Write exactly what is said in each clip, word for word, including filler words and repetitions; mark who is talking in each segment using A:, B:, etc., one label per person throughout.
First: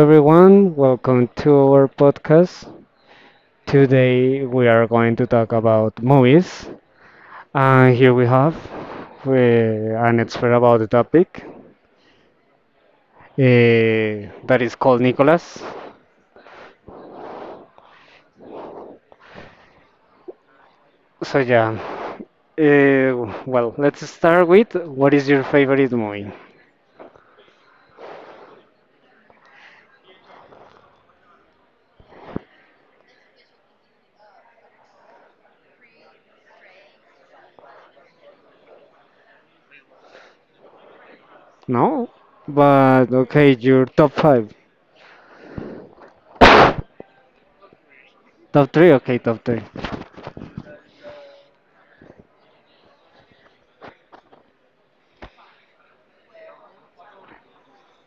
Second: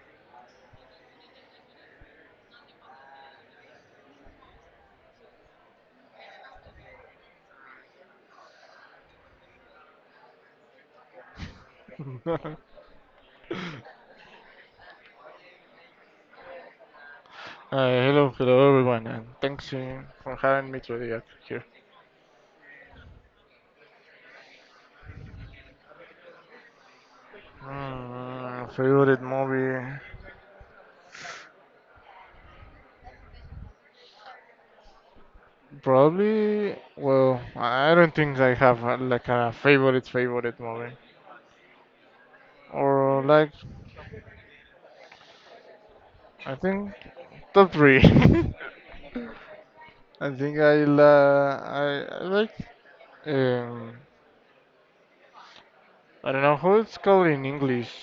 A: everyone. Welcome to our podcast. Today we are going to talk about movies. And here we have uh, an expert about the topic, uh, that is called Nicolas.
B: Uh, hello, hello everyone, and thanks uh, for having me today at
A: So,
B: here.
A: yeah. Uh, well, let's start with what is your favorite movie?
B: Mm, favorite movie? Probably. Well, I I don't think I have uh, like a favorite favorite movie,
A: No? But
B: or
A: okay,
B: like
A: your top five.
B: I think top three.
A: Top three? Okay, top three.
B: I think I la I, I like um I don't know how it's called in English.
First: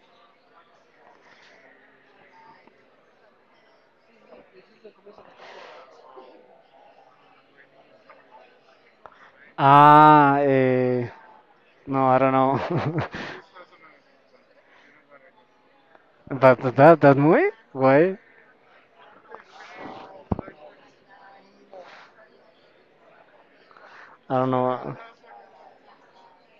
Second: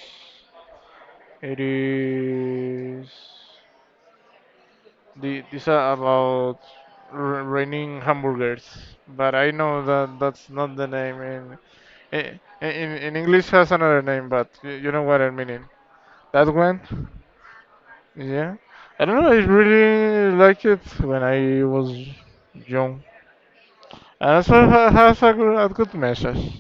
B: It is. The, these are about r- raining hamburgers, but I know that
A: Ah,
B: that's not the
A: eh,
B: name in
A: no, I don't
B: in, in
A: know.
B: in English has another name, but y- you know what I mean. That
A: That
B: one,
A: that that movie? Why?
B: yeah. I don't know. I really like it when I was young, and
A: I don't
B: also ha-
A: know.
B: has a good, a good message.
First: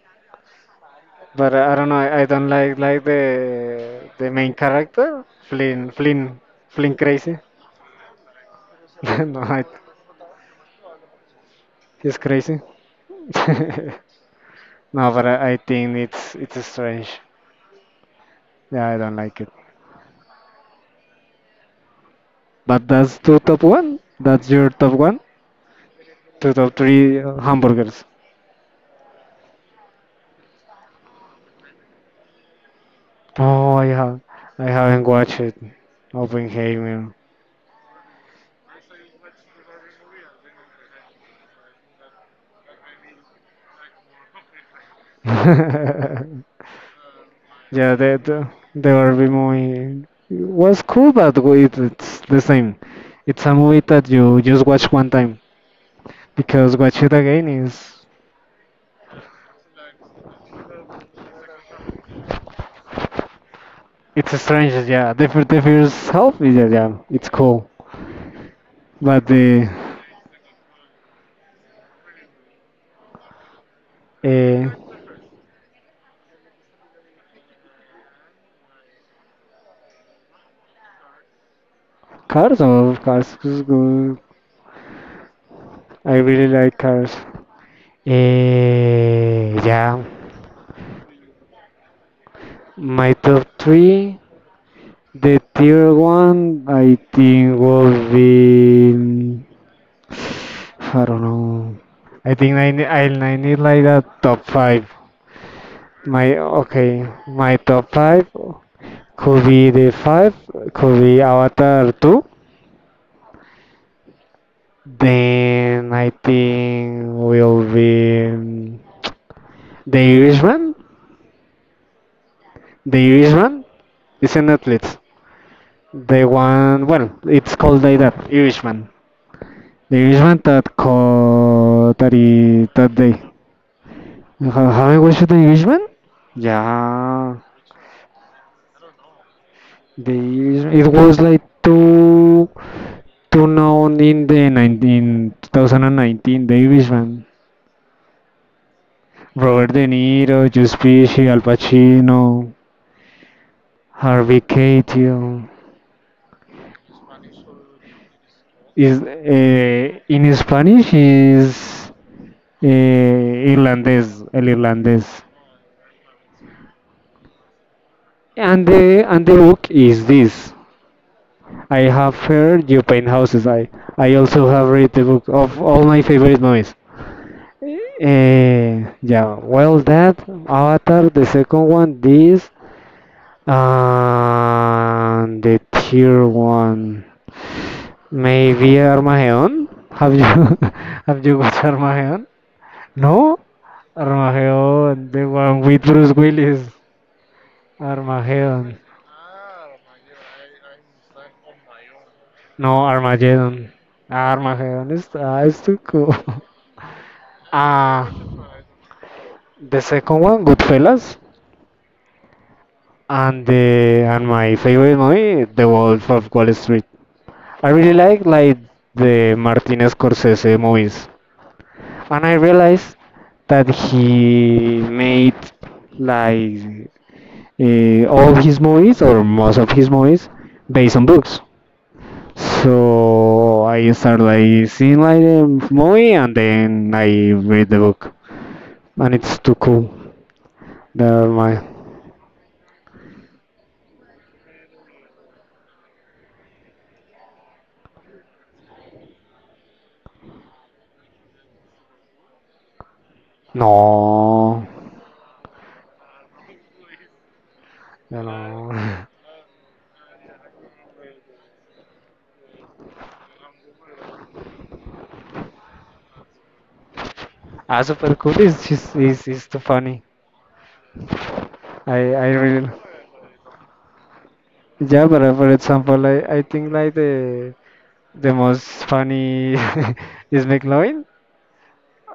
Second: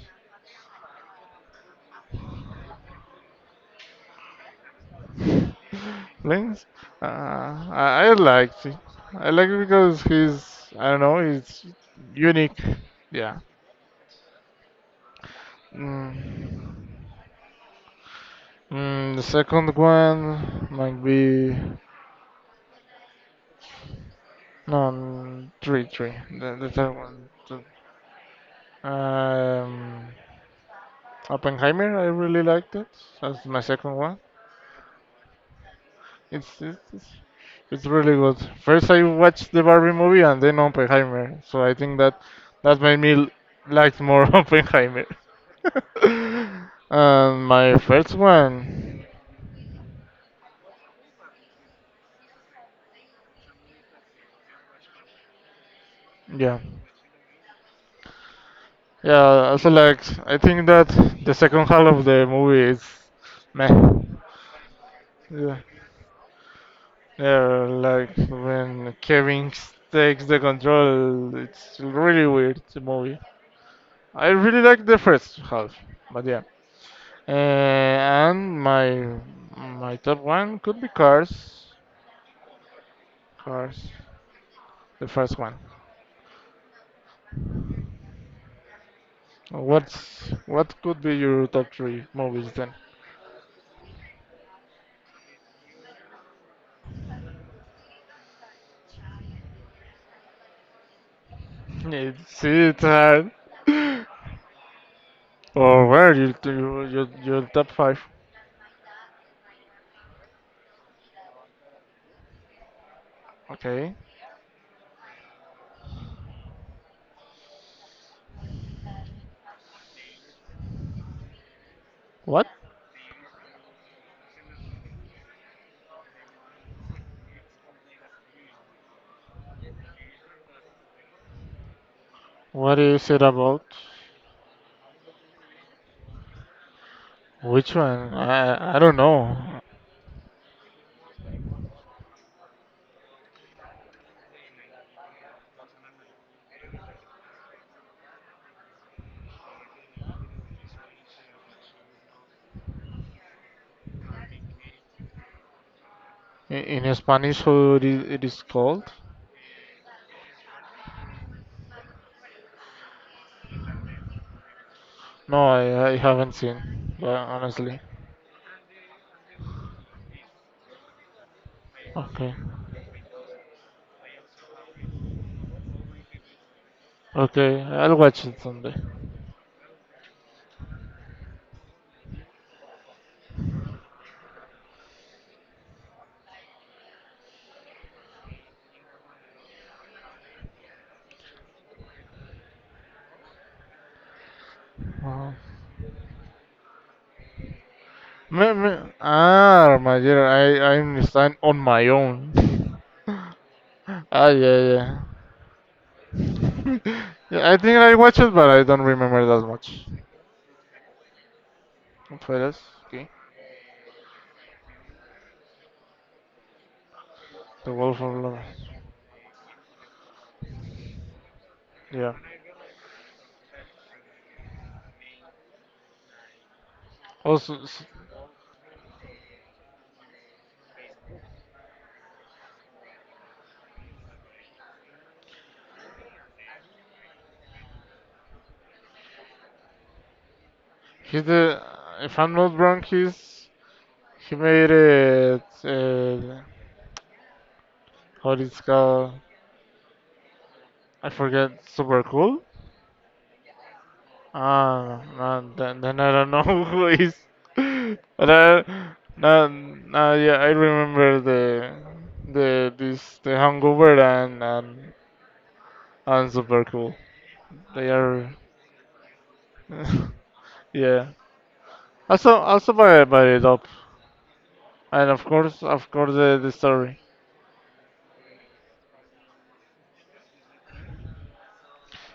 A: But uh, I don't know. I don't like like the the main character, Flynn Flynn
B: Links,
A: Flynn
B: uh,
A: crazy.
B: I, I liked it. I
A: No,
B: like it
A: I,
B: because he's I don't know. He's
A: he's
B: unique.
A: crazy.
B: Yeah.
A: No, but I, I think
B: Mm.
A: it's it's strange. Yeah, I
B: Mm,
A: don't
B: the
A: like it.
B: second one might be
A: But that's two top one. That's your
B: no
A: top one.
B: mm, three three.
A: Two
B: The, the
A: top
B: third
A: three,
B: one,
A: uh,
B: two.
A: hamburgers.
B: Um, Oppenheimer. I really liked it. That's my
A: Oh, I
B: second one.
A: have I haven't watched it.
B: It's it's it's
A: Oppenheimer.
B: it's really good. First I watched the Barbie movie and then Oppenheimer. So I think that that made me l- like more Oppenheimer. And my
A: Yeah,
B: first
A: that they the
B: one,
A: Barbie movie was cool, but it, it's the same. It's a movie that you just watch one time,
B: yeah.
A: because watch it again is
B: Yeah, so like I think that the second half of the movie is meh.
A: it's strange. Yeah, the fir-
B: Yeah,
A: the first half is, yeah, yeah, it's cool,
B: yeah, like when
A: but
B: Kevin
A: the
B: takes the control, it's really weird the movie. I really
A: uh,
B: like the first half, but yeah. Uh, and my my top one could be Cars.
A: Cars of Cars is
B: Cars,
A: good.
B: the first one.
A: I really like Cars. Eh, yeah,
B: What's what could be your top three movies then?
A: my top three. The tier one I think will be. I don't know. I
B: It's
A: think I
B: it's
A: ne- I
B: hard.
A: I need like a top five.
B: Or where you
A: My
B: you you
A: okay,
B: your
A: my
B: top
A: top
B: five?
A: five could be the five, could be Avatar two.
B: Okay.
A: Then I think will be, um, the Irishman.
B: What?
A: The Irishman is an Netflix. The one, well, it's called like that, Irishman. The Irishman that called that, i-
B: What
A: that
B: is
A: day.
B: it about?
A: Ha- Haven't watched the Irishman? Yeah,
B: Which one? I I don't know.
A: they, it was like too too known in the nineteen, two thousand nineteen, the Irishman. Robert De Niro, Joe Pesci, Al Pacino, Harvey Keitel.
B: I- In Spanish, how it is, it is called?
A: Is, uh, in Spanish is, uh, Irlandés, el irlandés.
B: No, I, I haven't seen. Yeah, honestly.
A: And the and the book is this. I have
B: Okay.
A: heard you paint houses. I I also have read the book of all my favorite movies.
B: Okay, I'll watch it someday.
A: Eh, yeah, well, that Avatar, the second one, this, and the tier one, maybe Armageddon. Have you have you watched Armageddon? No, Armageddon, the
B: Uh
A: one with Bruce Willis.
B: Me,
A: Armageddon,
B: me, ah, my dear, I I understand on my own.
A: no, Armageddon.
B: ah, yeah,
A: Armageddon
B: yeah.
A: is, ah, it's too cool.
B: Yeah. I think I
A: Ah,
B: watched it, but I don't remember that
A: the
B: much.
A: second one, Goodfellas,
B: But that's okay.
A: and the and my favorite movie, The Wolf of Wall Street. I
B: The
A: really
B: Wolf of
A: like
B: London.
A: like the Martin Scorsese movies,
B: Yeah.
A: and I realized that he made like,
B: Also, s-
A: uh, all his movies or most of his movies based on books. So I started like seeing like the movie and then I read the book, and it's too cool.
B: he
A: Never
B: did.
A: mind.
B: If I'm not wrong, he's he made it. Uh, what it's called? I forget. Super cool.
A: No,
B: Ah, no, then, then I don't know who is.
A: no.
B: But I,
A: no.
B: no, no, yeah, I remember the the this the Hangover and and, and Super cool.
A: Ah,
B: They
A: super
B: are.
A: cool is just is is too funny.
B: Yeah.
A: I I
B: Also,
A: really.
B: also by by it up,
A: Yeah,
B: and
A: but
B: of
A: uh, for
B: course, of
A: example,
B: course,
A: I,
B: the,
A: I
B: the
A: think like
B: story.
A: the the most funny is McLovin.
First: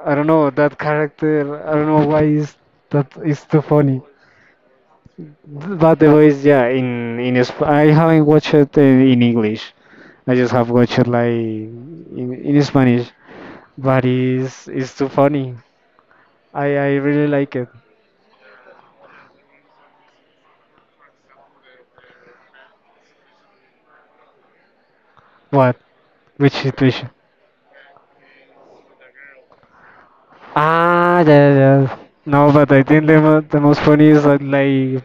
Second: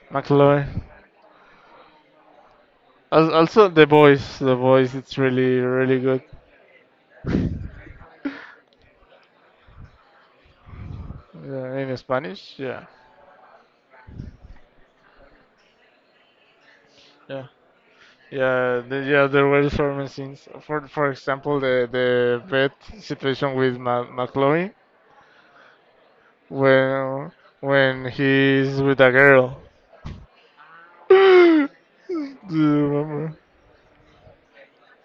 A: I don't know
B: McLovin.
A: that character. I don't know why is that
B: Al-
A: is too
B: Also, the
A: funny.
B: voice, the voice, it's really, really
A: But the
B: good
A: voice, yeah, in in Sp I haven't watched it uh, in English. I just have watched it like
B: uh, in
A: in
B: Spanish.
A: in
B: Yeah,
A: Spanish. But it's it's too funny. I I really
B: yeah,
A: like it.
B: yeah. The, yeah, there were certain scenes. For for example, the the bed situation with Ma- McLovin
A: What? Which situation?
B: when when he's with a girl.
A: Ah, yeah,
B: Do
A: yeah.
B: you
A: No, but I think the,
B: remember?
A: mo- the most funny is that, like,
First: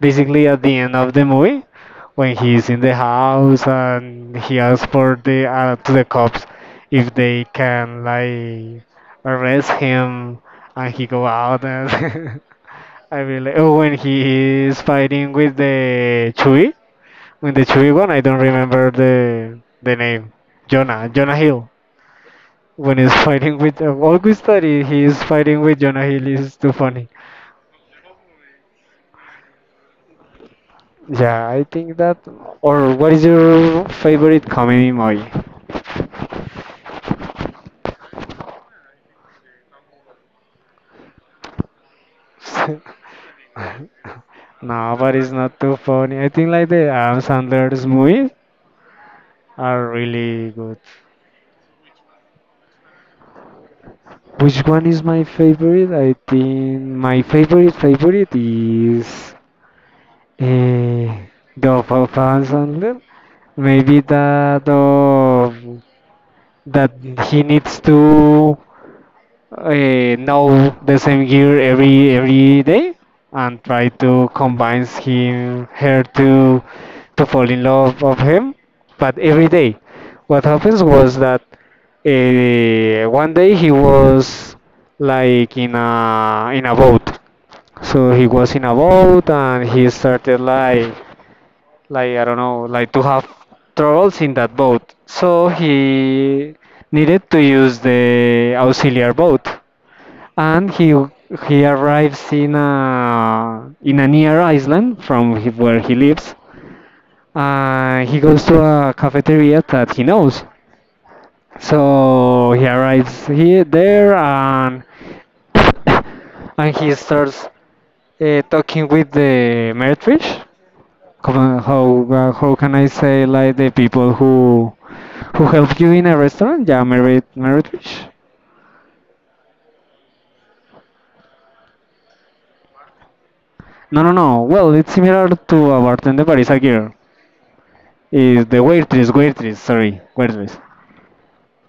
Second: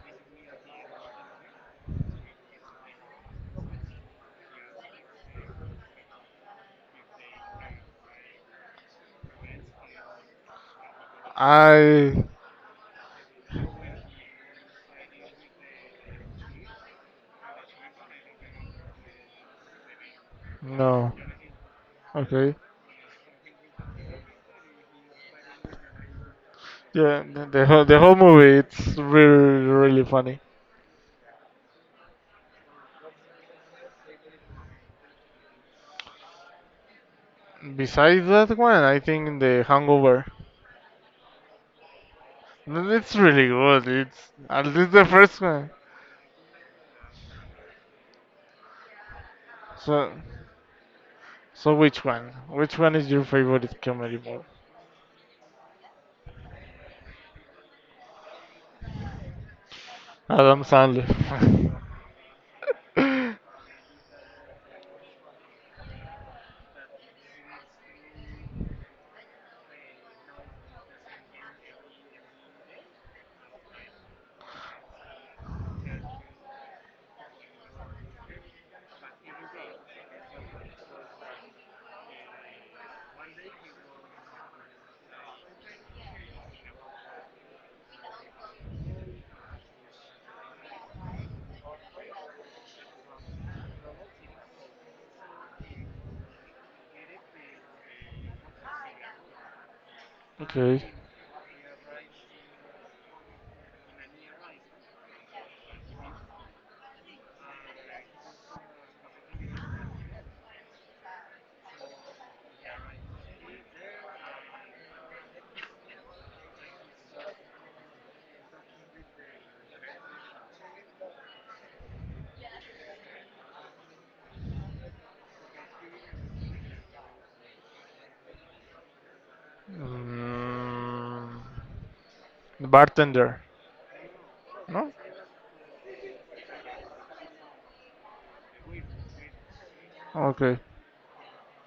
A: basically at the end of the movie, when he's in the house and he asks for the, uh, to the cops if they can like arrest him, and he go out,
B: I
A: and I really, oh, when he is fighting with the Chewie, when the Chewie one, I don't remember the the name, Jonah
B: no.
A: Jonah Hill,
B: Okay.
A: when he's fighting with, uh, August study, he's fighting with Jonah Hill, is too funny.
B: Yeah, the, the whole the whole movie it's really really funny.
A: Yeah, I think that, or what is your favorite comedy movie?
B: Besides that one, I think the Hangover. It's really good. It's at least
A: No,
B: the
A: but it's
B: first
A: not
B: one.
A: too funny. I think like the Adam Sandler's movies are
B: So,
A: really good.
B: so which one? Which one is your favorite comedy movie?
A: Which one is my favorite? I think my favorite favorite is,
B: Adam Sandler.
A: uh, the of Adam Sandler. Maybe that of that he needs to, uh, know the same gear every every day and try to convince him her to to fall in love of him, but every day what happens was that, uh, one day he was like in a in a boat, so he was in a boat and he started like like I don't know like to have troubles in that boat, so he needed to use the auxiliary boat, and
B: Okay.
A: he he arrives in a in a near island from he- where he lives. Uh, he goes to a cafeteria that he knows. So he arrives here there, and and he starts, uh, talking with the meretrish. Come on, how, uh, how can I say like the people who who help you in a restaurant? Yeah, merit meretrish.
B: Mm, the bartender.
A: No, no, no. Well, it's
B: No.
A: similar to a bartender, but it's a girl. Is the waitress, waitress, sorry, waitress.
B: Okay.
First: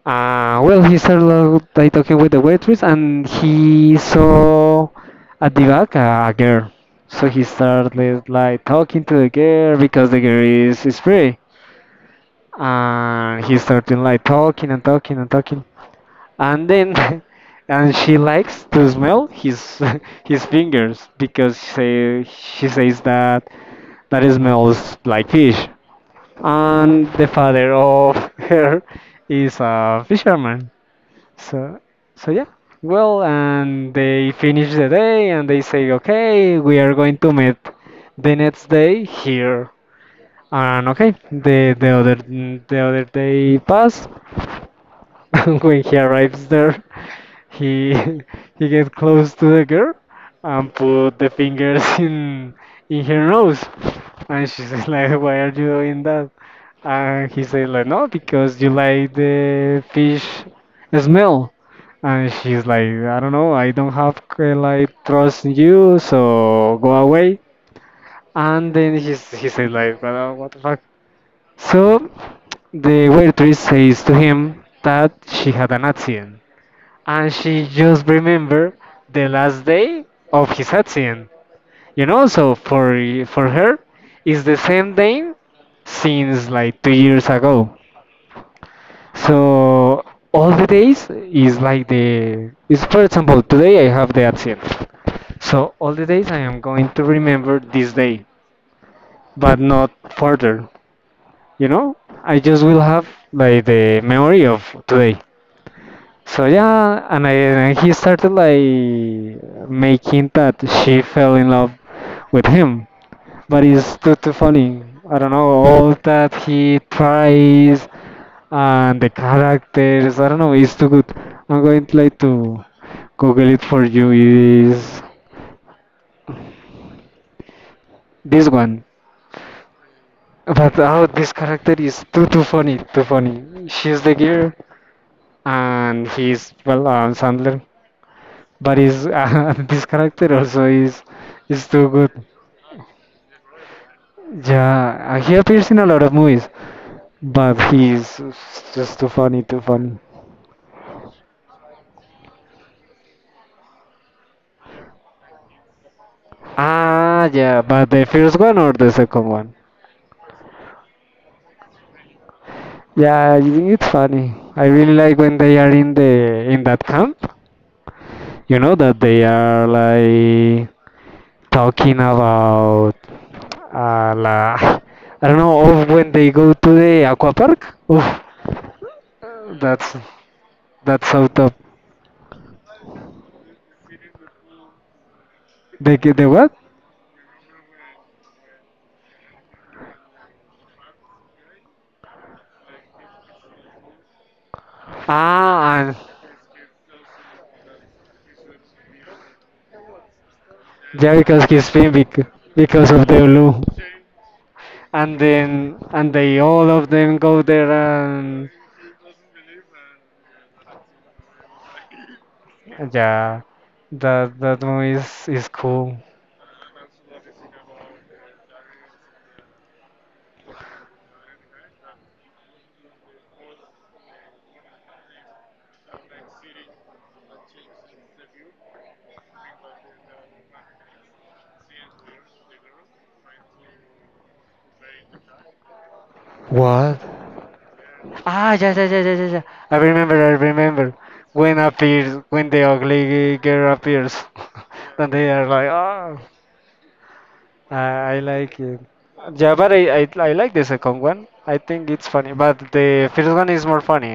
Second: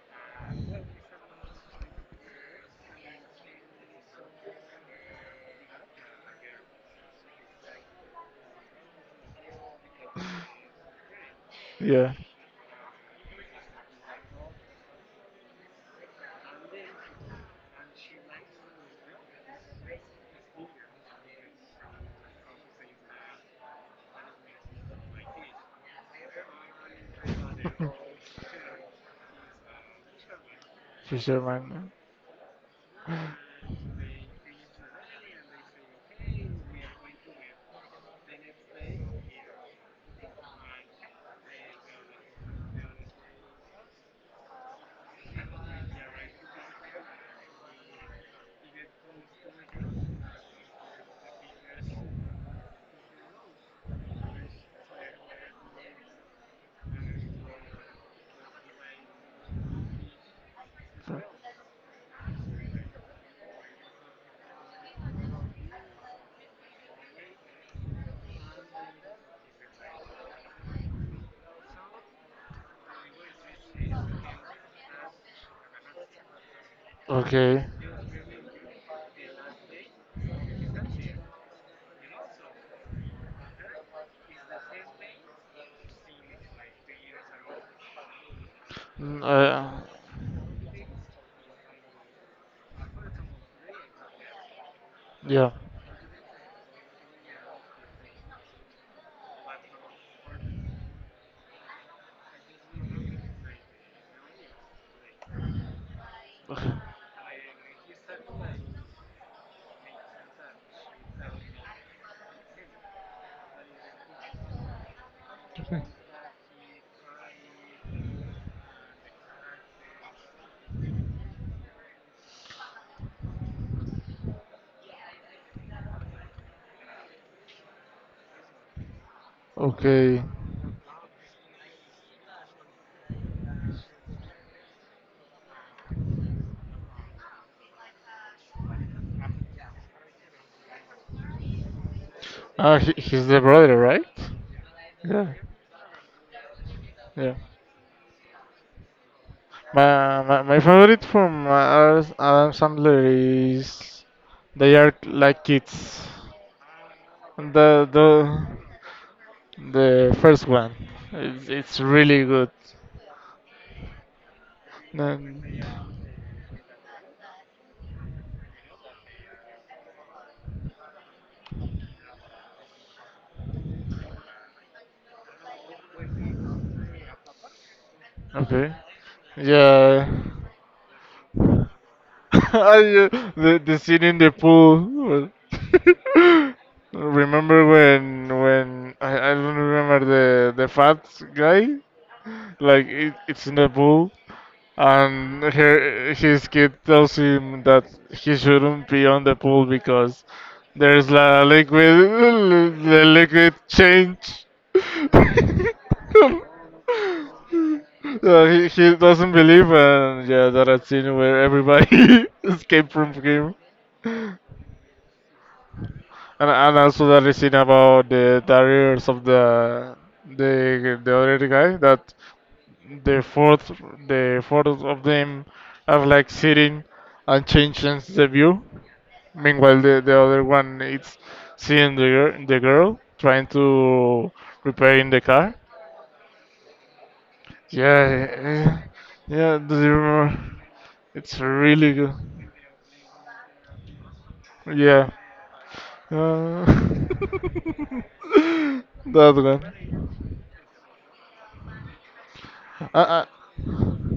A: Uh, well, he started by talking with the waitress, and he saw at the back, uh, a girl. So he started like talking to the girl because the girl is, is free.
B: Yeah.
A: And he started like talking and talking and talking. And then and she likes to smell his his fingers because she, she says that that it smells like fish. And the father of her is a fisherman. So,
B: Fisherman.
A: so yeah. Well, and they finish the day and they say, okay, we are going to meet the next day here. And okay, the the other the other day passed, when he arrives there, he he gets close to the girl and put the fingers in in her nose, and she says like, "Why are you doing that?" And he said like, "No, because you like the fish smell." And she's like, "I don't know, I don't have, uh, like trust in you, so go away." And then he s- he said like, "Well, what the fuck?" So the waitress says to him that she had an accident, and she
B: Okay.
A: just remembered the last day of his accident. You know, so for for her it's the same day since like two years ago.
B: Mm, uh,
A: So all the days is like the is, for example, today I have the accident.
B: yeah.
A: So all the days I am going to remember this day, but not further. You know, I just will have like the memory of today. So yeah, and I and he started like making that she fell in love with him, but it's too too funny. I don't know all that he tries and the characters. I don't know, it's too good. I'm going to like to Google it for you. Is this one?
B: Okay.
A: But, oh, this character is too too funny, too funny. She's the girl, and he's, well, Adam Sandler, but his, uh, this character also is is too good.
B: Ah, he, he's the brother, right?
A: Yeah, uh,
B: Yeah.
A: he appears in a lot of movies,
B: Yeah.
A: but he's just too funny, too funny.
B: My, my, my favorite from Adam Adam Sandler is They Are Like Kids.
A: Ah, yeah,
B: The
A: but the
B: the
A: first one or the second one?
B: the first one. It's, it's really good.
A: Yeah, I think it's funny. I really like when
B: Then-
A: they are in the in that camp. You know that they are like talking about, Uh, la, I don't know. Or when they go to the aqua park. Oof,
B: okay.
A: that's
B: Yeah.
A: that's so top.
B: I, uh, the the scene in the pool. Was-
A: They get the what?
B: Remember when when I, I don't remember the the fat guy. Like it, it's in the pool and
A: Ah, and
B: her, his kid tells him that he shouldn't be on the pool because there's
A: yeah,
B: la
A: because he's has been
B: liquid
A: bec- because
B: the
A: of the
B: liquid
A: blue.
B: change
A: And then and they all of them go there
B: so
A: and
B: he, he doesn't believe and yeah that a scene where everybody escaped from
A: yeah,
B: him
A: that that movie is is cool.
B: and, and also that is scene about the barriers of the the the other guy that the fourth the fourth of them are like sitting and changing the view. Meanwhile, the, the other one is seeing the gir- the girl trying to repairing the car.
A: What?
B: Yeah,
A: Ah, yeah,
B: eh,
A: yeah, yeah, yeah, yeah, yeah.
B: yeah. Do
A: I
B: you
A: remember, I
B: remember?
A: remember.
B: It's
A: When
B: really good.
A: appears, when the ugly girl appears,
B: Yeah,
A: and they are like, ah.
B: uh,
A: I, I like it.
B: that
A: Yeah, but
B: one.
A: I, I I like the second one. I think it's funny, but
B: I,
A: the
B: I,
A: first one is more funny.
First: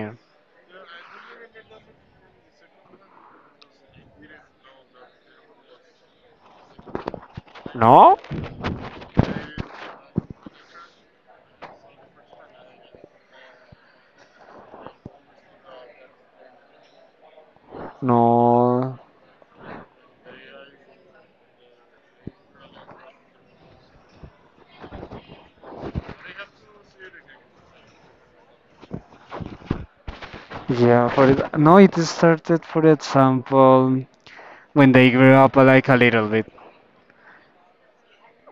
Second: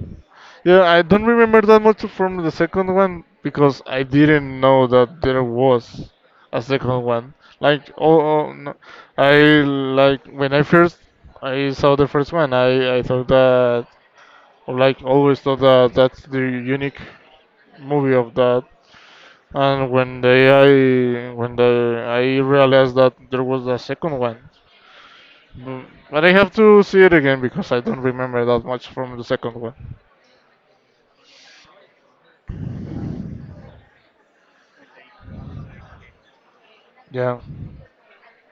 B: yeah, I don't remember that much from the second one because I didn't know that there was a second one. Like,
A: No?
B: oh, oh no. I like when I first I saw the first one. I I thought that like always thought that that's the unique movie of that.
A: No.
B: And when they I when the I realized that there was a second one, Bu- but I have to see it again because I don't remember that much from the second one.
A: Yeah, for it. No, it started, for example, when they grew up like a little bit.
B: Yeah,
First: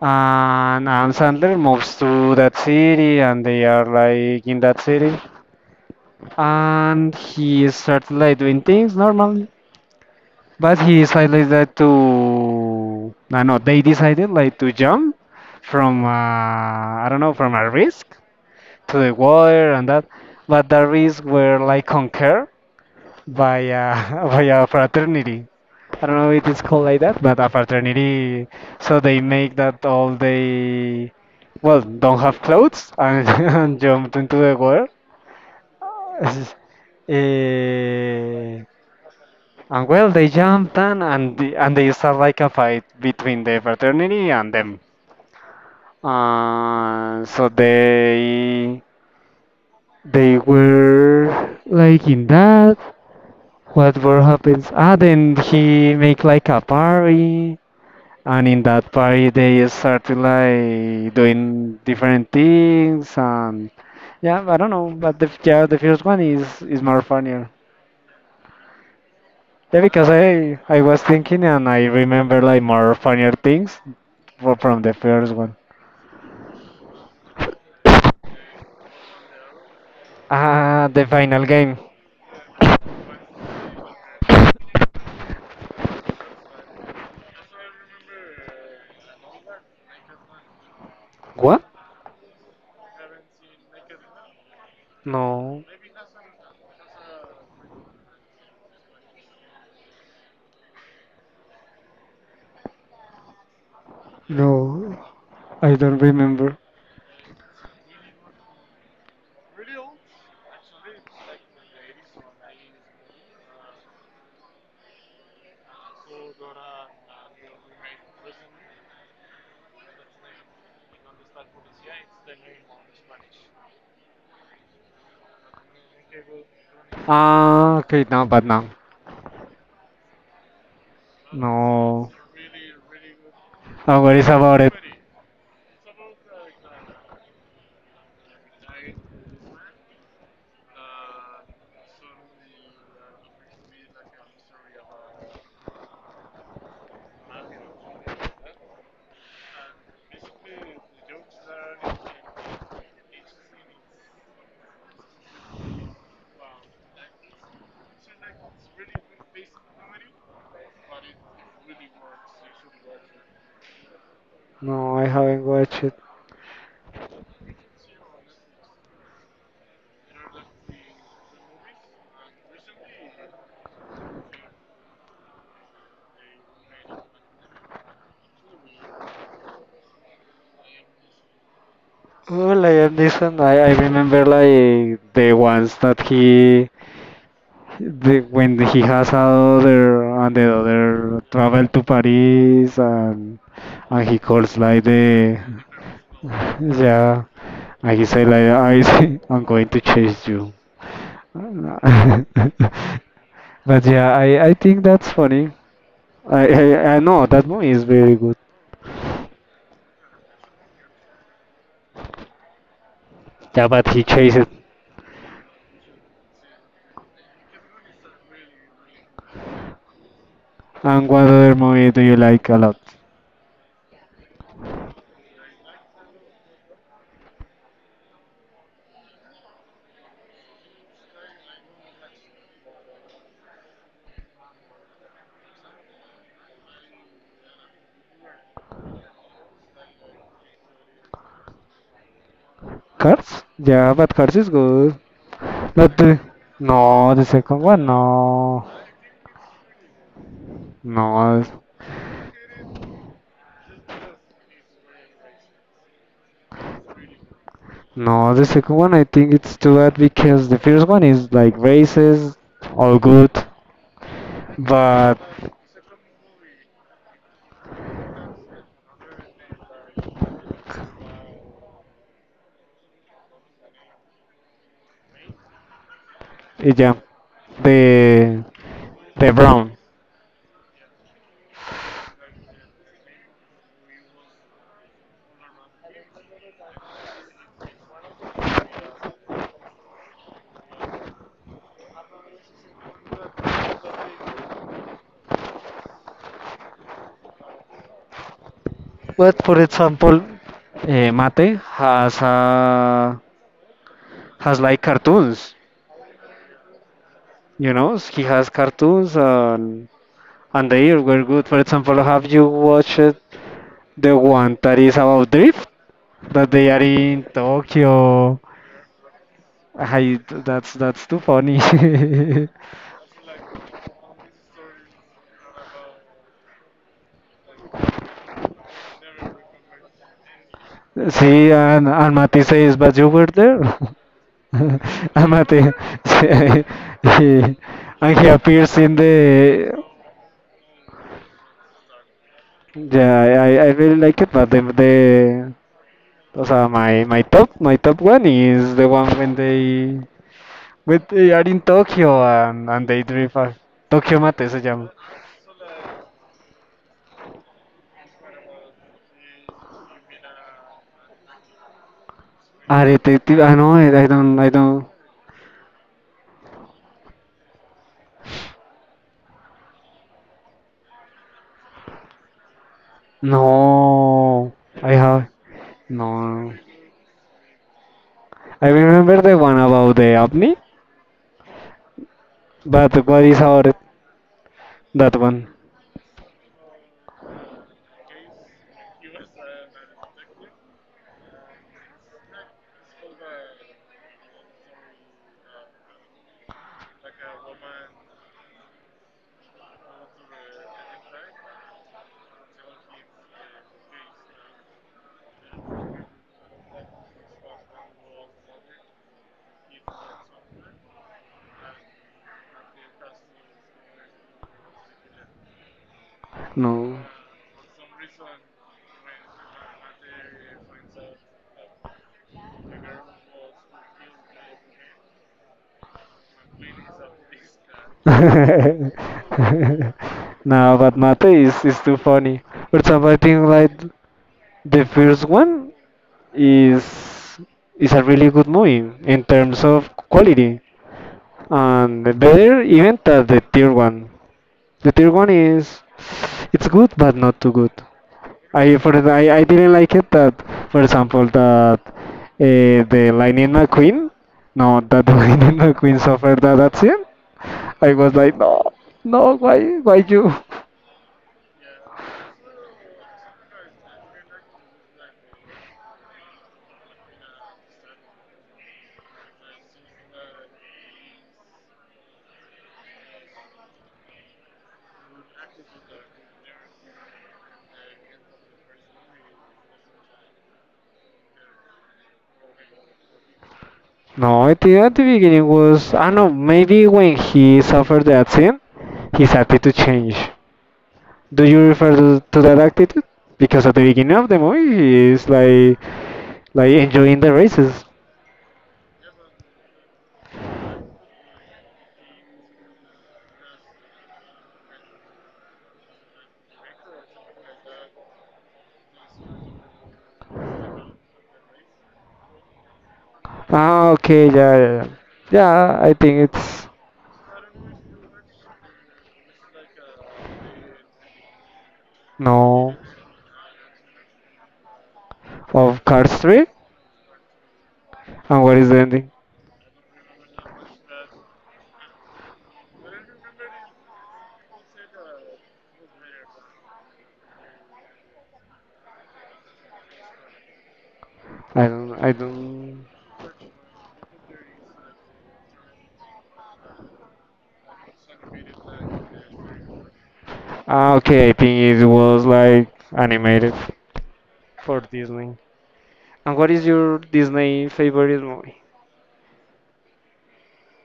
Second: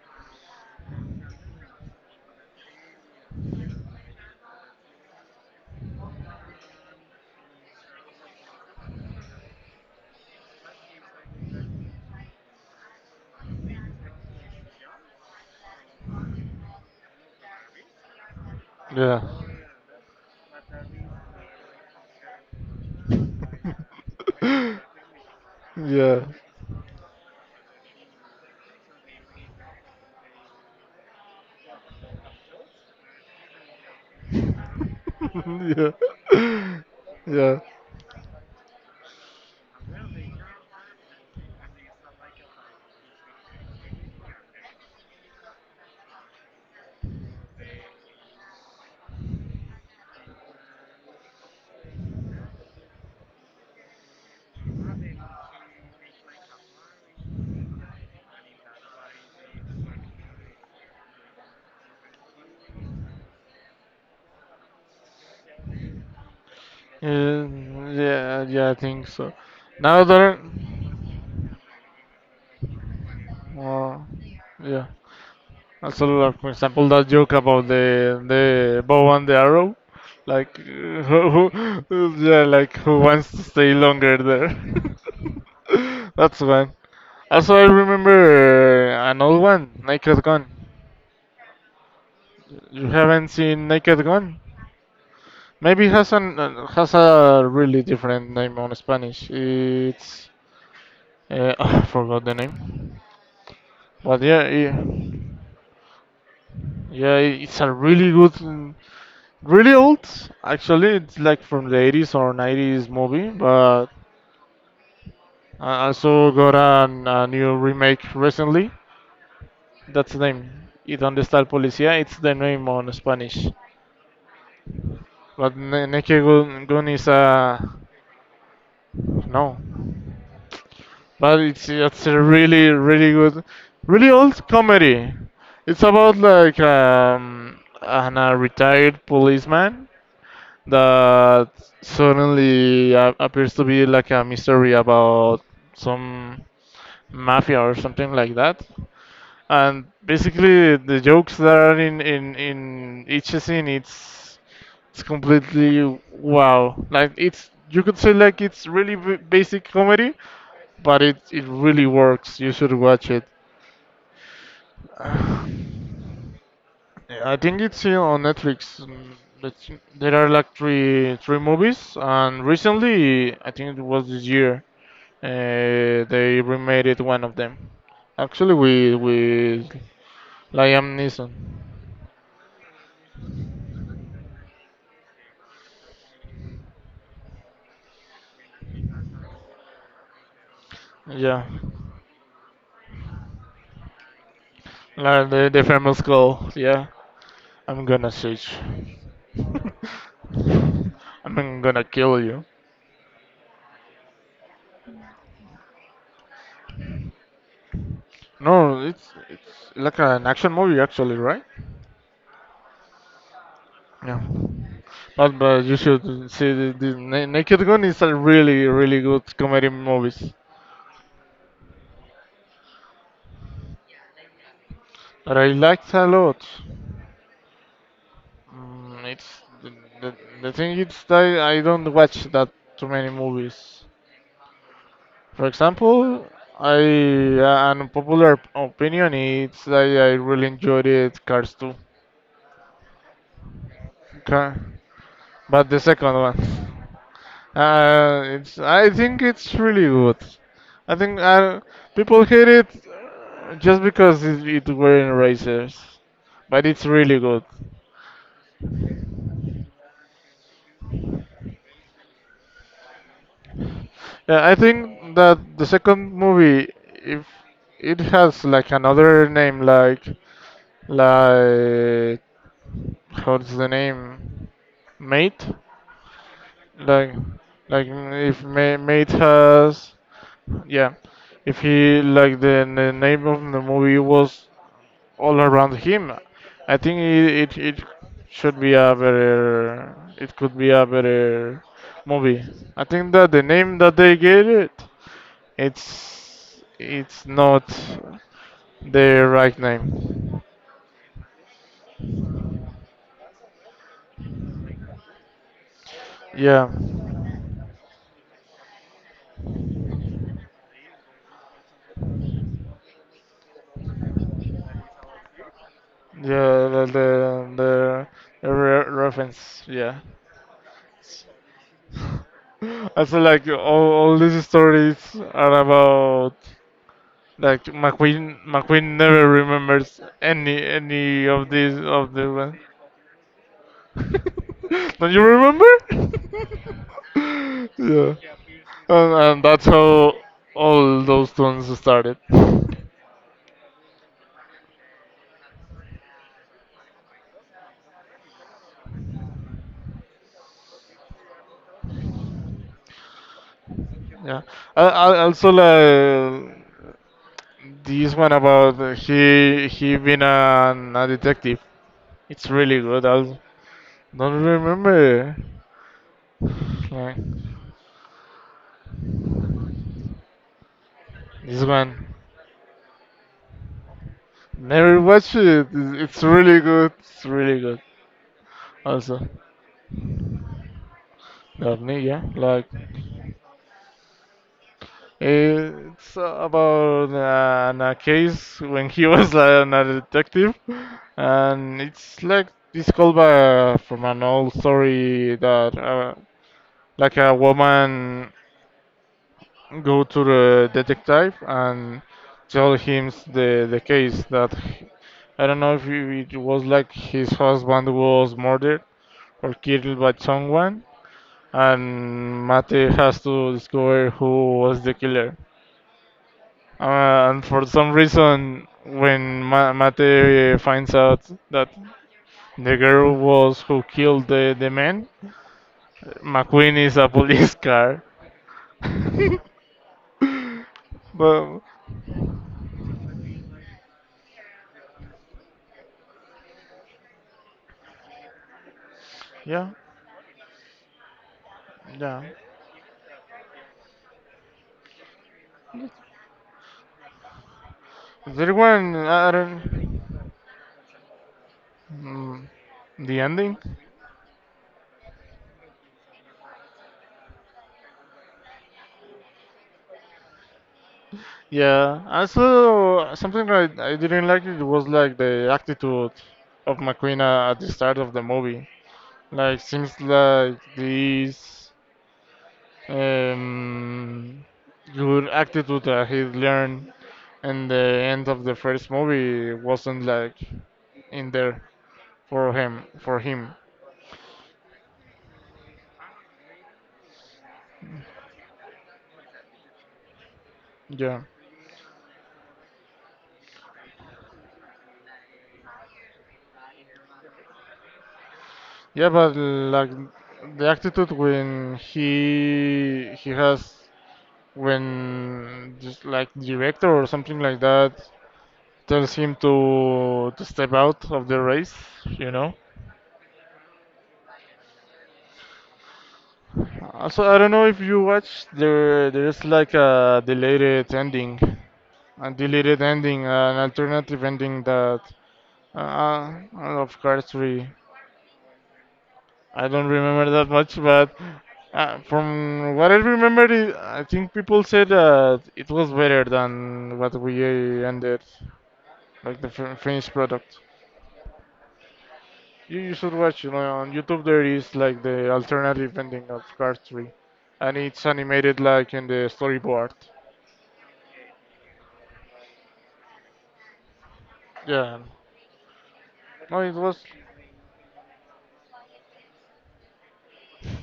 A: And Adam Sandler moves to that city, and they are like in that city. And he started like doing things normal, but he decided that to no no they decided like to jump from, uh, I don't know, from a risk to the
B: yeah,
A: water and that, but the risks were like conquered by, uh, by a fraternity. I don't
B: yeah,
A: know if it's called like that, but a fraternity, so they make that all they well don't have clothes, and and jumped into the water.
B: yeah, yeah.
A: Eh, and well, they jumped and and, the, and they start like a fight between the fraternity and them. Uh, so they they were like in that. What were happens? Ah, then he make like a party, and in that party they started like doing different things and yeah, I don't know, but the yeah the first one is is more funnier.
B: Uh, yeah, yeah, I think so.
A: Yeah,
B: Now
A: because
B: that,
A: I I was thinking and I remember like more funnier things
B: uh,
A: fro- from
B: yeah.
A: the first one.
B: Also, like, for example, that joke about the the bow and the arrow, like
A: Ah,
B: uh,
A: the final
B: who,
A: game.
B: who yeah, like who wants to stay longer there? That's one. Also, I remember uh, an old one, Naked Gun.
A: What?
B: You haven't seen Naked Gun?
A: No,
B: Maybe it has an uh, has a really different name on Spanish. It's uh, I forgot the name, but yeah, yeah,
A: no, I don't remember.
B: yeah. It's a really good really old. Actually, it's like from the eighties or nineties movie, but I also got an, a new remake recently. That's the name. Y donde está el policía? It's the name on Spanish. But Ne- Naked Gun, Gun is a
A: Ah, okay, no, but no.
B: no, but it's it's
A: No.
B: a really really good,
A: Oh,
B: really
A: what is
B: old
A: about it?
B: comedy. It's about like um, an, a retired policeman that suddenly a- appears to be like a mystery about some mafia or something like that. And basically, the jokes that are in in in each scene, it's it's completely wow. Like it's you could say like it's really b- basic comedy, but it it really works. You should watch it.
A: No, I haven't watched it.
B: Yeah, I think it's here on Netflix. Mm, that's- There are like three three movies, and recently, I think it was this year, uh, they remade it one of them. Actually, with with Liam Neeson.
A: Oh, like Liam Neeson, I, I remember like the ones that he the, when he has other and the other
B: Yeah,
A: travel to Paris and and he calls like
B: like
A: the
B: the the famous call. Yeah,
A: yeah
B: I'm
A: and he
B: gonna
A: said like
B: search.
A: I I'm going to chase you.
B: I'm
A: But
B: gonna kill you.
A: yeah, I I think that's funny. I I, I know that movie is very good.
B: No, it's it's like an action movie actually, right?
A: Yeah, but he
B: Yeah.
A: chases.
B: Not bad. You should see the, the Na- Naked Gun is a really really good comedy movies
A: And what other movie do you like a lot?
B: that I liked a lot. Mm, it's the, the, the thing is that I don't watch that too many movies. For example, I uh, an unpopular opinion is that I really enjoyed it Cars two.
A: Cars? Yeah, but Cars is
B: Ca-
A: good.
B: But the
A: But
B: second
A: the,
B: one.
A: no, the second one,
B: Uh, it's.
A: no.
B: I think it's really good. I think
A: No,
B: uh, people hate it uh, just because it, it wearing erasers, but it's really good.
A: no, the second one I think it's too bad because the first one is like racist, all good,
B: Yeah, I think
A: but
B: that the second movie, if it has like another name, like like how's the name, mate,
A: eh, yeah,
B: like like
A: the
B: if Ma- mate
A: the brown.
B: has yeah, if he like the, the name of the movie was all around him. I think it, it, it should be a better, it could be a better movie. I think that the name that they gave it, it's it's not the
A: But
B: right
A: for example,
B: name.
A: uh, Mate has uh, has like cartoons,
B: Yeah,
A: you know, he has cartoons and and they were good. For example, have you watched the one that is about drift that
B: yeah,
A: they are
B: the
A: in
B: the, the,
A: Tokyo?
B: the re- reference. Yeah,
A: Hi, that's that's too funny. See,
B: I feel like all, all these stories are about like McQueen. McQueen never remembers any any of these
A: and,
B: of
A: and
B: the
A: Mati
B: one.
A: says, but you were there.
B: Don't you
A: And Mati,
B: remember?
A: he, and
B: Yeah.
A: he appears in
B: And, and that's
A: the.
B: how all those tunes started.
A: Yeah, I, I I really like it, but the, the o sea, my my top my top one is the one when they when they are in Tokyo and and they drift. A- Tokyo
B: Yeah.
A: Mate se
B: I,
A: llama.
B: I also like this one about he he been an, a detective. It's really
A: Ah,
B: good. I
A: detective. Ah, no, I I don't
B: don't
A: I don't.
B: remember. Like, this one.
A: No, I
B: Never
A: have
B: watch it. It's it's
A: no.
B: really good. It's really good.
A: I remember
B: Also.
A: the one about the apnea,
B: Daphne, yeah. Like.
A: but what is our that one?
B: It's about an, a case when he was an, a detective, and it's like this callback from an old story that uh, like a woman go to the detective and tell him the the case that he- I don't know if it it was like his husband was murdered or killed by someone, and Mate has to discover who was the killer.
A: No.
B: Uh, and for some reason, when Ma- Mate uh, finds out that the girl was who killed the, the man, McQueen is a police car.
A: No, but Mate
B: But
A: is, is too funny. Or some I think like the first one is is a really good movie in terms
B: yeah,
A: of quality and
B: yeah.
A: better even than the third one. The third one is it's good but not too good.
B: There
A: I for
B: one,
A: the-
B: I
A: I, I didn't like
B: don't.
A: it that for example that
B: Mm,
A: uh, the
B: the
A: Lightning
B: ending?
A: McQueen no that the Lightning McQueen suffered that accident. I was like no no why why you
B: Yeah. Also, something I, I didn't like it was like the attitude of McQueen uh, at the start of the movie. Like, seems like this. um, good attitude that he learned in the end of the first movie wasn't like in there for him for him
A: no. I think at the beginning was I don't know maybe when he suffered the accident his attitude changed.
B: yeah
A: Do you refer to, to that attitude because at the beginning of the movie he is like like enjoying the races?
B: yeah but like the attitude when he he has when just like director or something like that tells him to to step out of the race you know
A: Ah, okay, yeah yeah, yeah. Yeah, I think it's
B: also I don't know if you watched there there's like a delayed ending a
A: no
B: deleted ending, uh, an alternative ending that, uh,
A: of Cars three?
B: uh, of Cars three.
A: And what is the ending?
B: I don't remember that much, but uh, from what I remember, it, I think people said that it was better than what we uh, ended, like the fin- finished product.
A: I don't. I
B: You,
A: don't.
B: you should watch, you know, on YouTube there is like the alternative ending of Cars three, and it's animated like in the storyboard.
A: Ah, okay. I think it was like animated for
B: Yeah,
A: Disney. And what
B: no,
A: is
B: it
A: your
B: was.
A: Disney favorite movie?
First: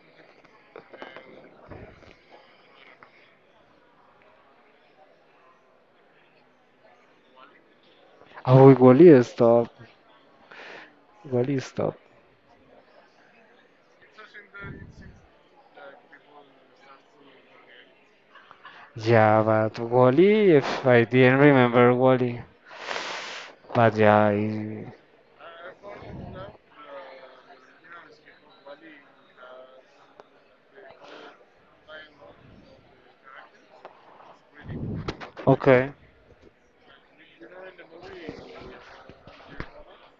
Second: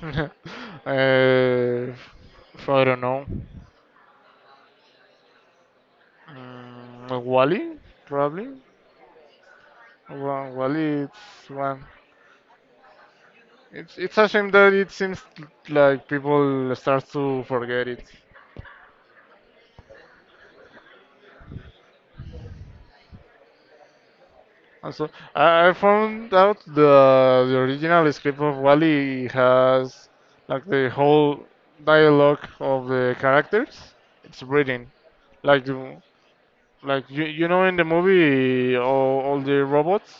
B: uh, I don't know. Mm, Wally, probably.
A: Oh, Wally, stop.
B: Wa- Wally, it's
A: Wally,
B: one.
A: stop.
B: It's it's a shame that it seems like people start to forget it.
A: Yeah, but Wally, if I didn't remember Wally, but yeah, I...
B: Also, I I found out the the original script of Wally has like the whole dialogue of the characters. It's written like
A: okay.
B: you- like you you know in the movie all, all the robots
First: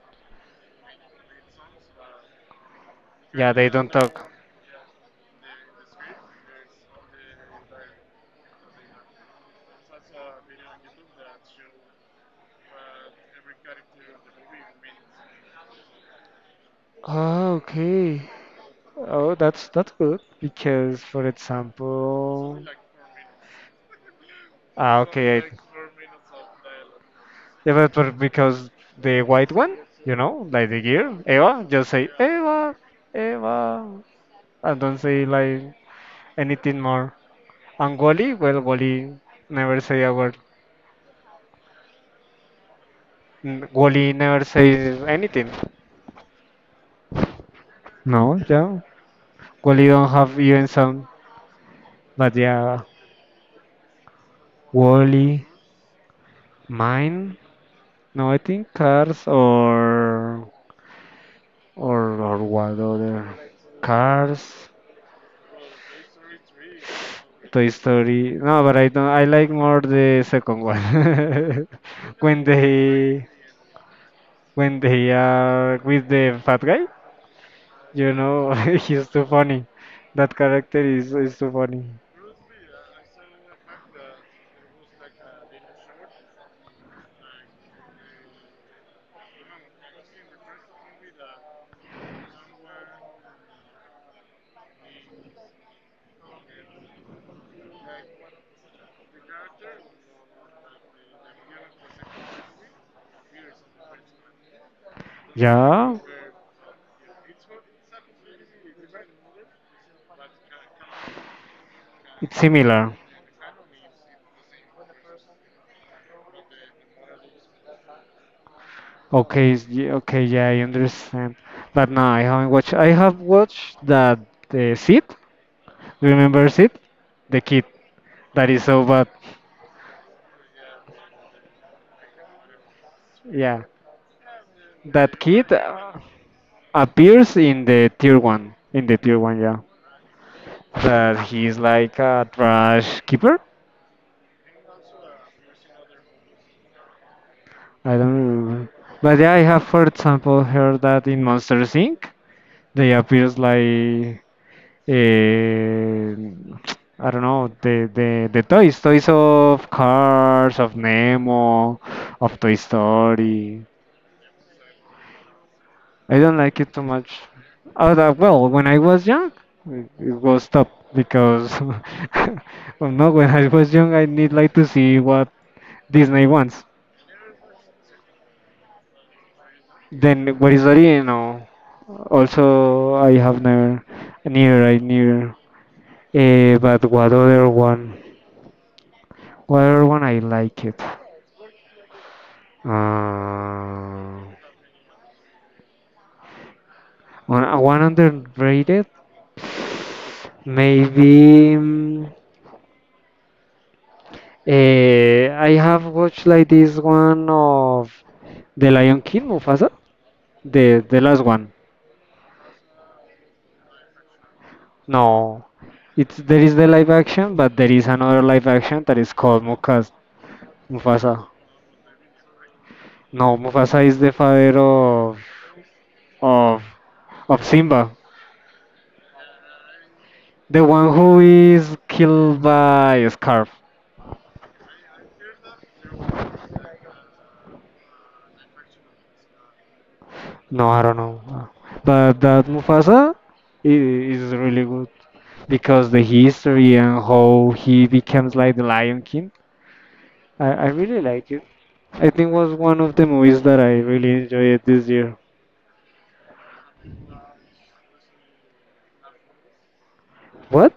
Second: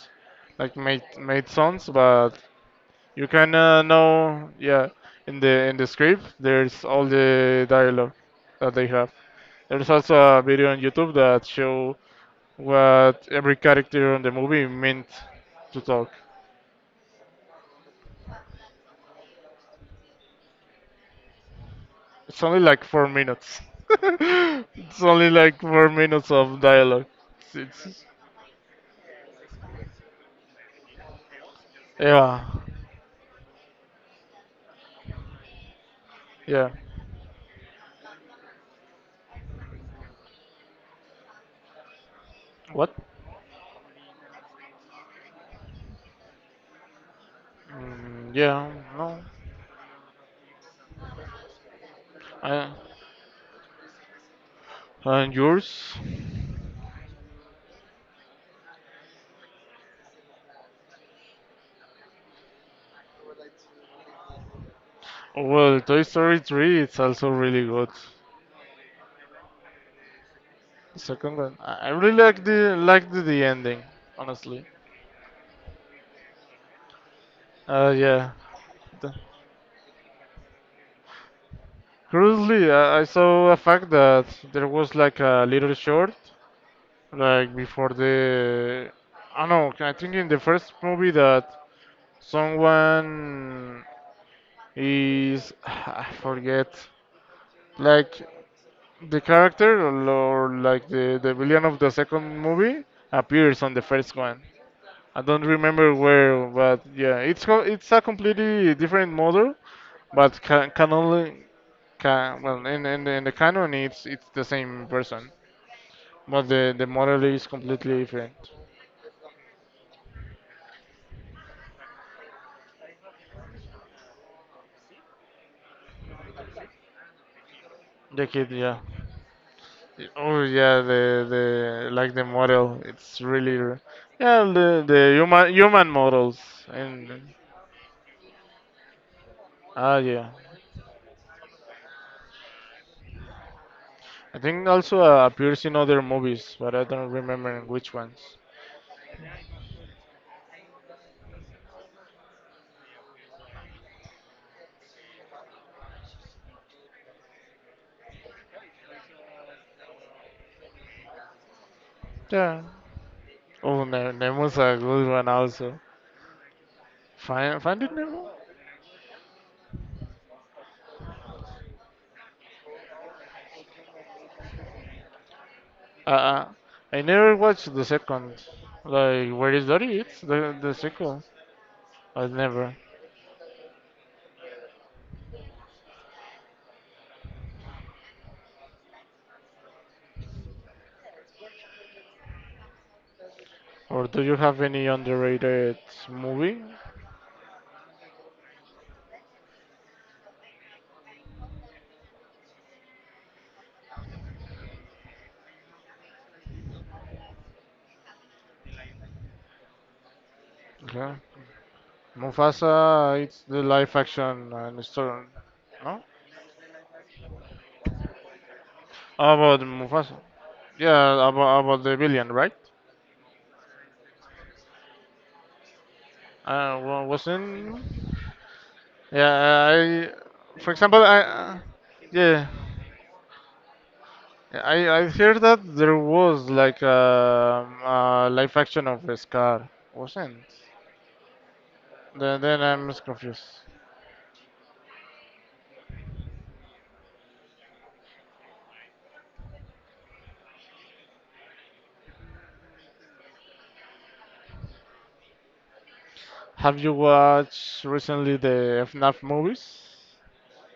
B: like made made sons, but you
A: Yeah,
B: can
A: they
B: uh,
A: don't talk.
B: know, yeah, in the in the script, there's all the dialogue that they have. There's also a video on YouTube that show what every character in the movie meant to talk.
A: Oh, okay. Oh, that's that's good because, for
B: It's only
A: example,
B: like four minutes.
A: ah,
B: It's
A: okay.
B: only like
A: I...
B: four minutes of dialogue. It's,
A: Yeah, but,
B: it's-
A: but because the white one, you know, like the gear Eva, just say
B: yeah,
A: Eva, Eva, and don't say like
B: yeah.
A: anything more. And Wally, well, Wally never say a word.
B: What?
A: N- Wally never says anything.
B: Mm,
A: No,
B: yeah,
A: yeah.
B: no.
A: Wally don't have even sound. But
B: I,
A: yeah,
B: and
A: Wally,
B: yours?
A: mine. No, I think cars or or or what other cars.
B: Well, Toy Story three it's also really
A: Toy
B: good.
A: Story. No, but I don't. I like more the second one.
B: Second one, I I really like
A: When
B: the like the,
A: they
B: the ending, honestly.
A: when they are with the fat guy,
B: Uh,
A: you
B: yeah.
A: know, he's
B: The-
A: too funny. That character is is too funny.
B: Curiously, I, I saw a fact that there was like a little short, like before the. I don't know. I think in the first movie that someone is I forget, like the character or, or like the the villain of the second movie appears on the first one. I don't remember
A: Yeah,
B: where, but yeah, it's co- it's a completely different model. But can can only
A: it's
B: can well, in,
A: similar.
B: in, the- in the canon, it's it's the same person, but the the model is completely different.
A: Okay, s- ye- okay, yeah, I understand. But no, I haven't watched. I have watched that uh, Sid. Do you remember Sid? The kid
B: The
A: that
B: kid,
A: is
B: yeah.
A: so bad.
B: Oh yeah, the the like the model, it's really,
A: Yeah,
B: r- yeah, the the
A: that kid
B: human human
A: uh,
B: models and
A: appears in the tier one. In the tier one, yeah.
B: ah yeah.
A: That he's like a trash keeper.
B: I think also uh, appears in other movies, but I don't remember which
A: I
B: ones.
A: don't know. But yeah, I have, for example, heard that in Monsters inc they appears like uh, I don't know the, the the toys, toys of Cars, of Nemo, of Toy
B: Yeah.
A: Story.
B: Oh, Ne- Nemo's a good one also.
A: I don't like it too much.
B: Find find it
A: Oh, that,
B: Nemo.
A: well, when I was young, it it was top because well, no, when I was young, I need like to see what Disney
B: Uh,
A: wants.
B: I never watched the second. Like, Where Is Dory? It's
A: Then what
B: the
A: is
B: the
A: that? You
B: sequel.
A: know,
B: I never.
A: also I have never, neither I neither. Uh, but what other one? What other one I like it? Uh,
B: Or do you have any underrated movie?
A: One, uh, one underrated. Maybe mm, eh, I have watched like this one of The Lion King, Mufasa, the the
B: Okay.
A: last one.
B: Mufasa. It's the live action and story.
A: No,
B: No.
A: it's there is the live action, but there is another live action that is called
B: About
A: Mukas,
B: Mufasa.
A: Mufasa.
B: Yeah, about about the villain, right?
A: No, Mufasa is the father of of
B: Uh, wa-
A: of
B: wasn't.
A: Simba,
B: Yeah, I.
A: the
B: For
A: one
B: example,
A: who
B: I. uh,
A: is killed
B: Yeah,
A: by Scarf.
B: I I heard that there was like a, a live action of Scar, wasn't?
A: No, I don't know, but
B: Then,
A: that
B: then I'm just
A: Mufasa
B: confused.
A: I- is really good because the history and how he becomes like the Lion King. I, I really like it. I think was one of the movies that I really enjoyed this year.
B: Have you watched recently the F NAF movies?
A: What?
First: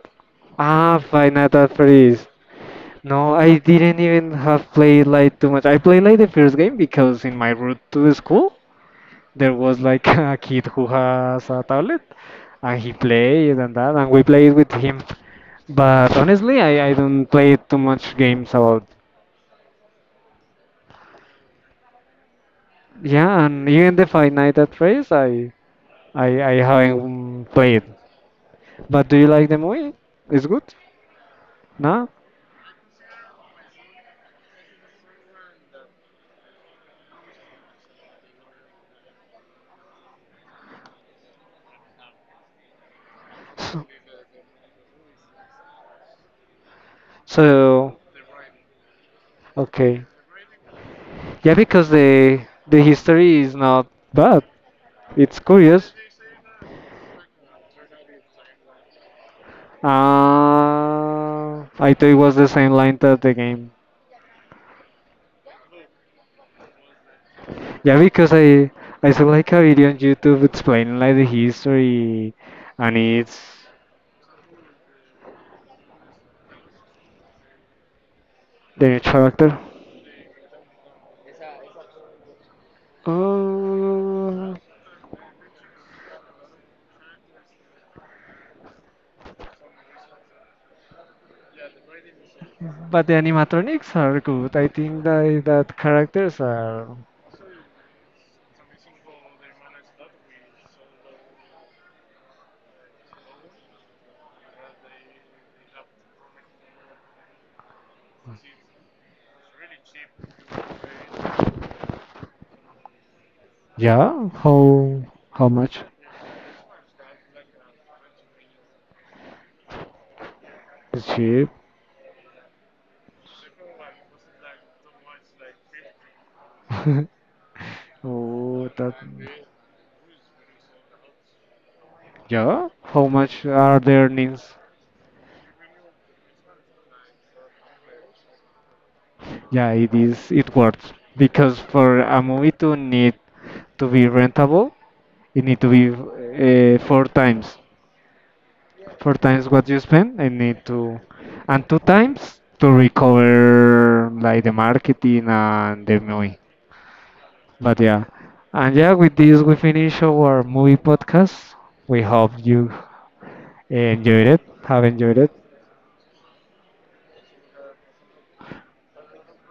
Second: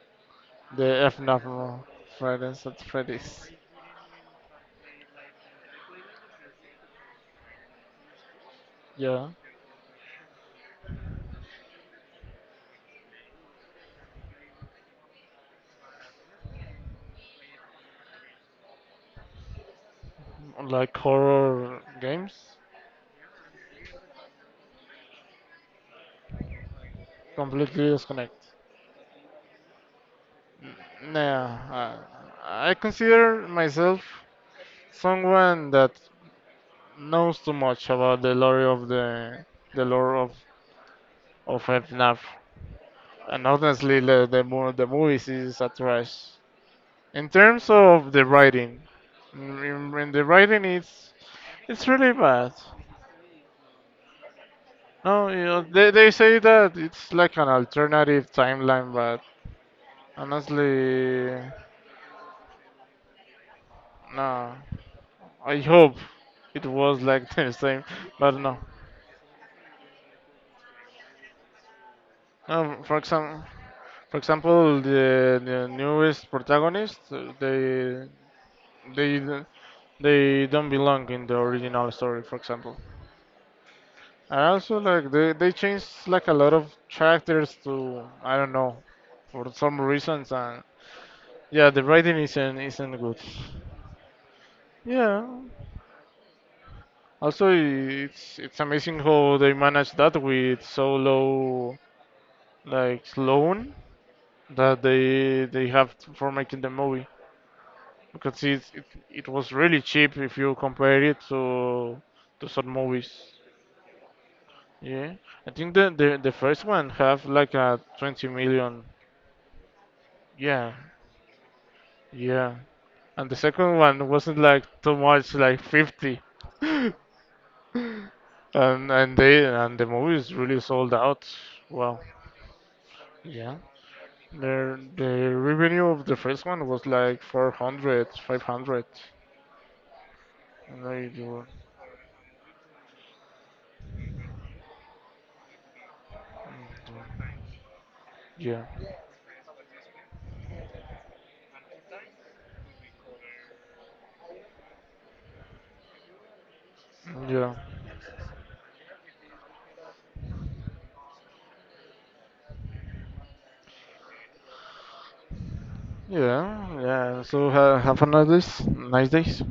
A: Ah,
B: The
A: Five
B: FNAF
A: Nights at
B: mo-
A: Freddy's.
B: Fridays at
A: No,
B: Freddy's.
A: I didn't even have played like too much. I played like the first game because in my route to the school,
B: Yeah,
A: there was like a kid who has a tablet and he played and that and we played with him but honestly i, I don't play too much games about
B: like horror games.
A: yeah and even the five night at Freddy's i i i haven't played
B: Completely disconnect.
A: but do you like the movie? It's good
B: Nah,
A: no
B: I, I consider myself someone that knows too much about the lore of the the lore of of F NAF. And
A: so,
B: honestly, the the, mo- the movies is a trash. In terms
A: so
B: of the writing, mm,
A: okay
B: when the writing is,
A: yeah
B: it's
A: because
B: really
A: the
B: bad.
A: the history is not bad.
B: No,
A: It's
B: you know, they,
A: curious
B: they say that it's like an alternative timeline, but
A: uh,
B: honestly,
A: I thought it was the same line that the game.
B: no. I hope it was like the same,
A: Yeah,
B: but
A: because
B: no.
A: I I saw like a video on YouTube explaining like the history
B: No,
A: and
B: for
A: it's
B: example, for example, the, the newest protagonist, uh, they
A: the new
B: they d-
A: character.
B: they don't belong in the original story. For example, and
A: Oh,
B: also, like they they changed like a lot of characters to I don't know for some reasons, and yeah, the writing isn't isn't
A: but the
B: good.
A: animatronics are good. I think
B: Yeah.
A: that that characters are
B: Also, it's it's amazing how they manage that with so low like loan that they they have for making the movie because it's, it it was really cheap if you compare it to to some movies.
A: yeah. How
B: Yeah, I
A: how
B: think
A: much?
B: the the, the first one have like a twenty million. Yeah,
A: It's cheap.
B: yeah. And the second one wasn't like too much, like fifty.
A: Oh,
B: And
A: that
B: and they and the movies really sold out. Well,
A: yeah. How much
B: yeah.
A: are the earnings?
B: Their the revenue of the first one was like four hundred, five hundred, five hundred.
A: Yeah, it is. It
B: And
A: works
B: they do,
A: because for a movie to need to be rentable, it need to be uh, four times,
B: yeah,
A: four times what you spend. I need to, and two times to recover like the marketing and the movie.
B: yeah,
A: But yeah, and yeah, with this we finish our movie podcast. We hope you enjoyed it, have enjoyed it,
B: yeah, yeah. So uh, have a nice days, nice days.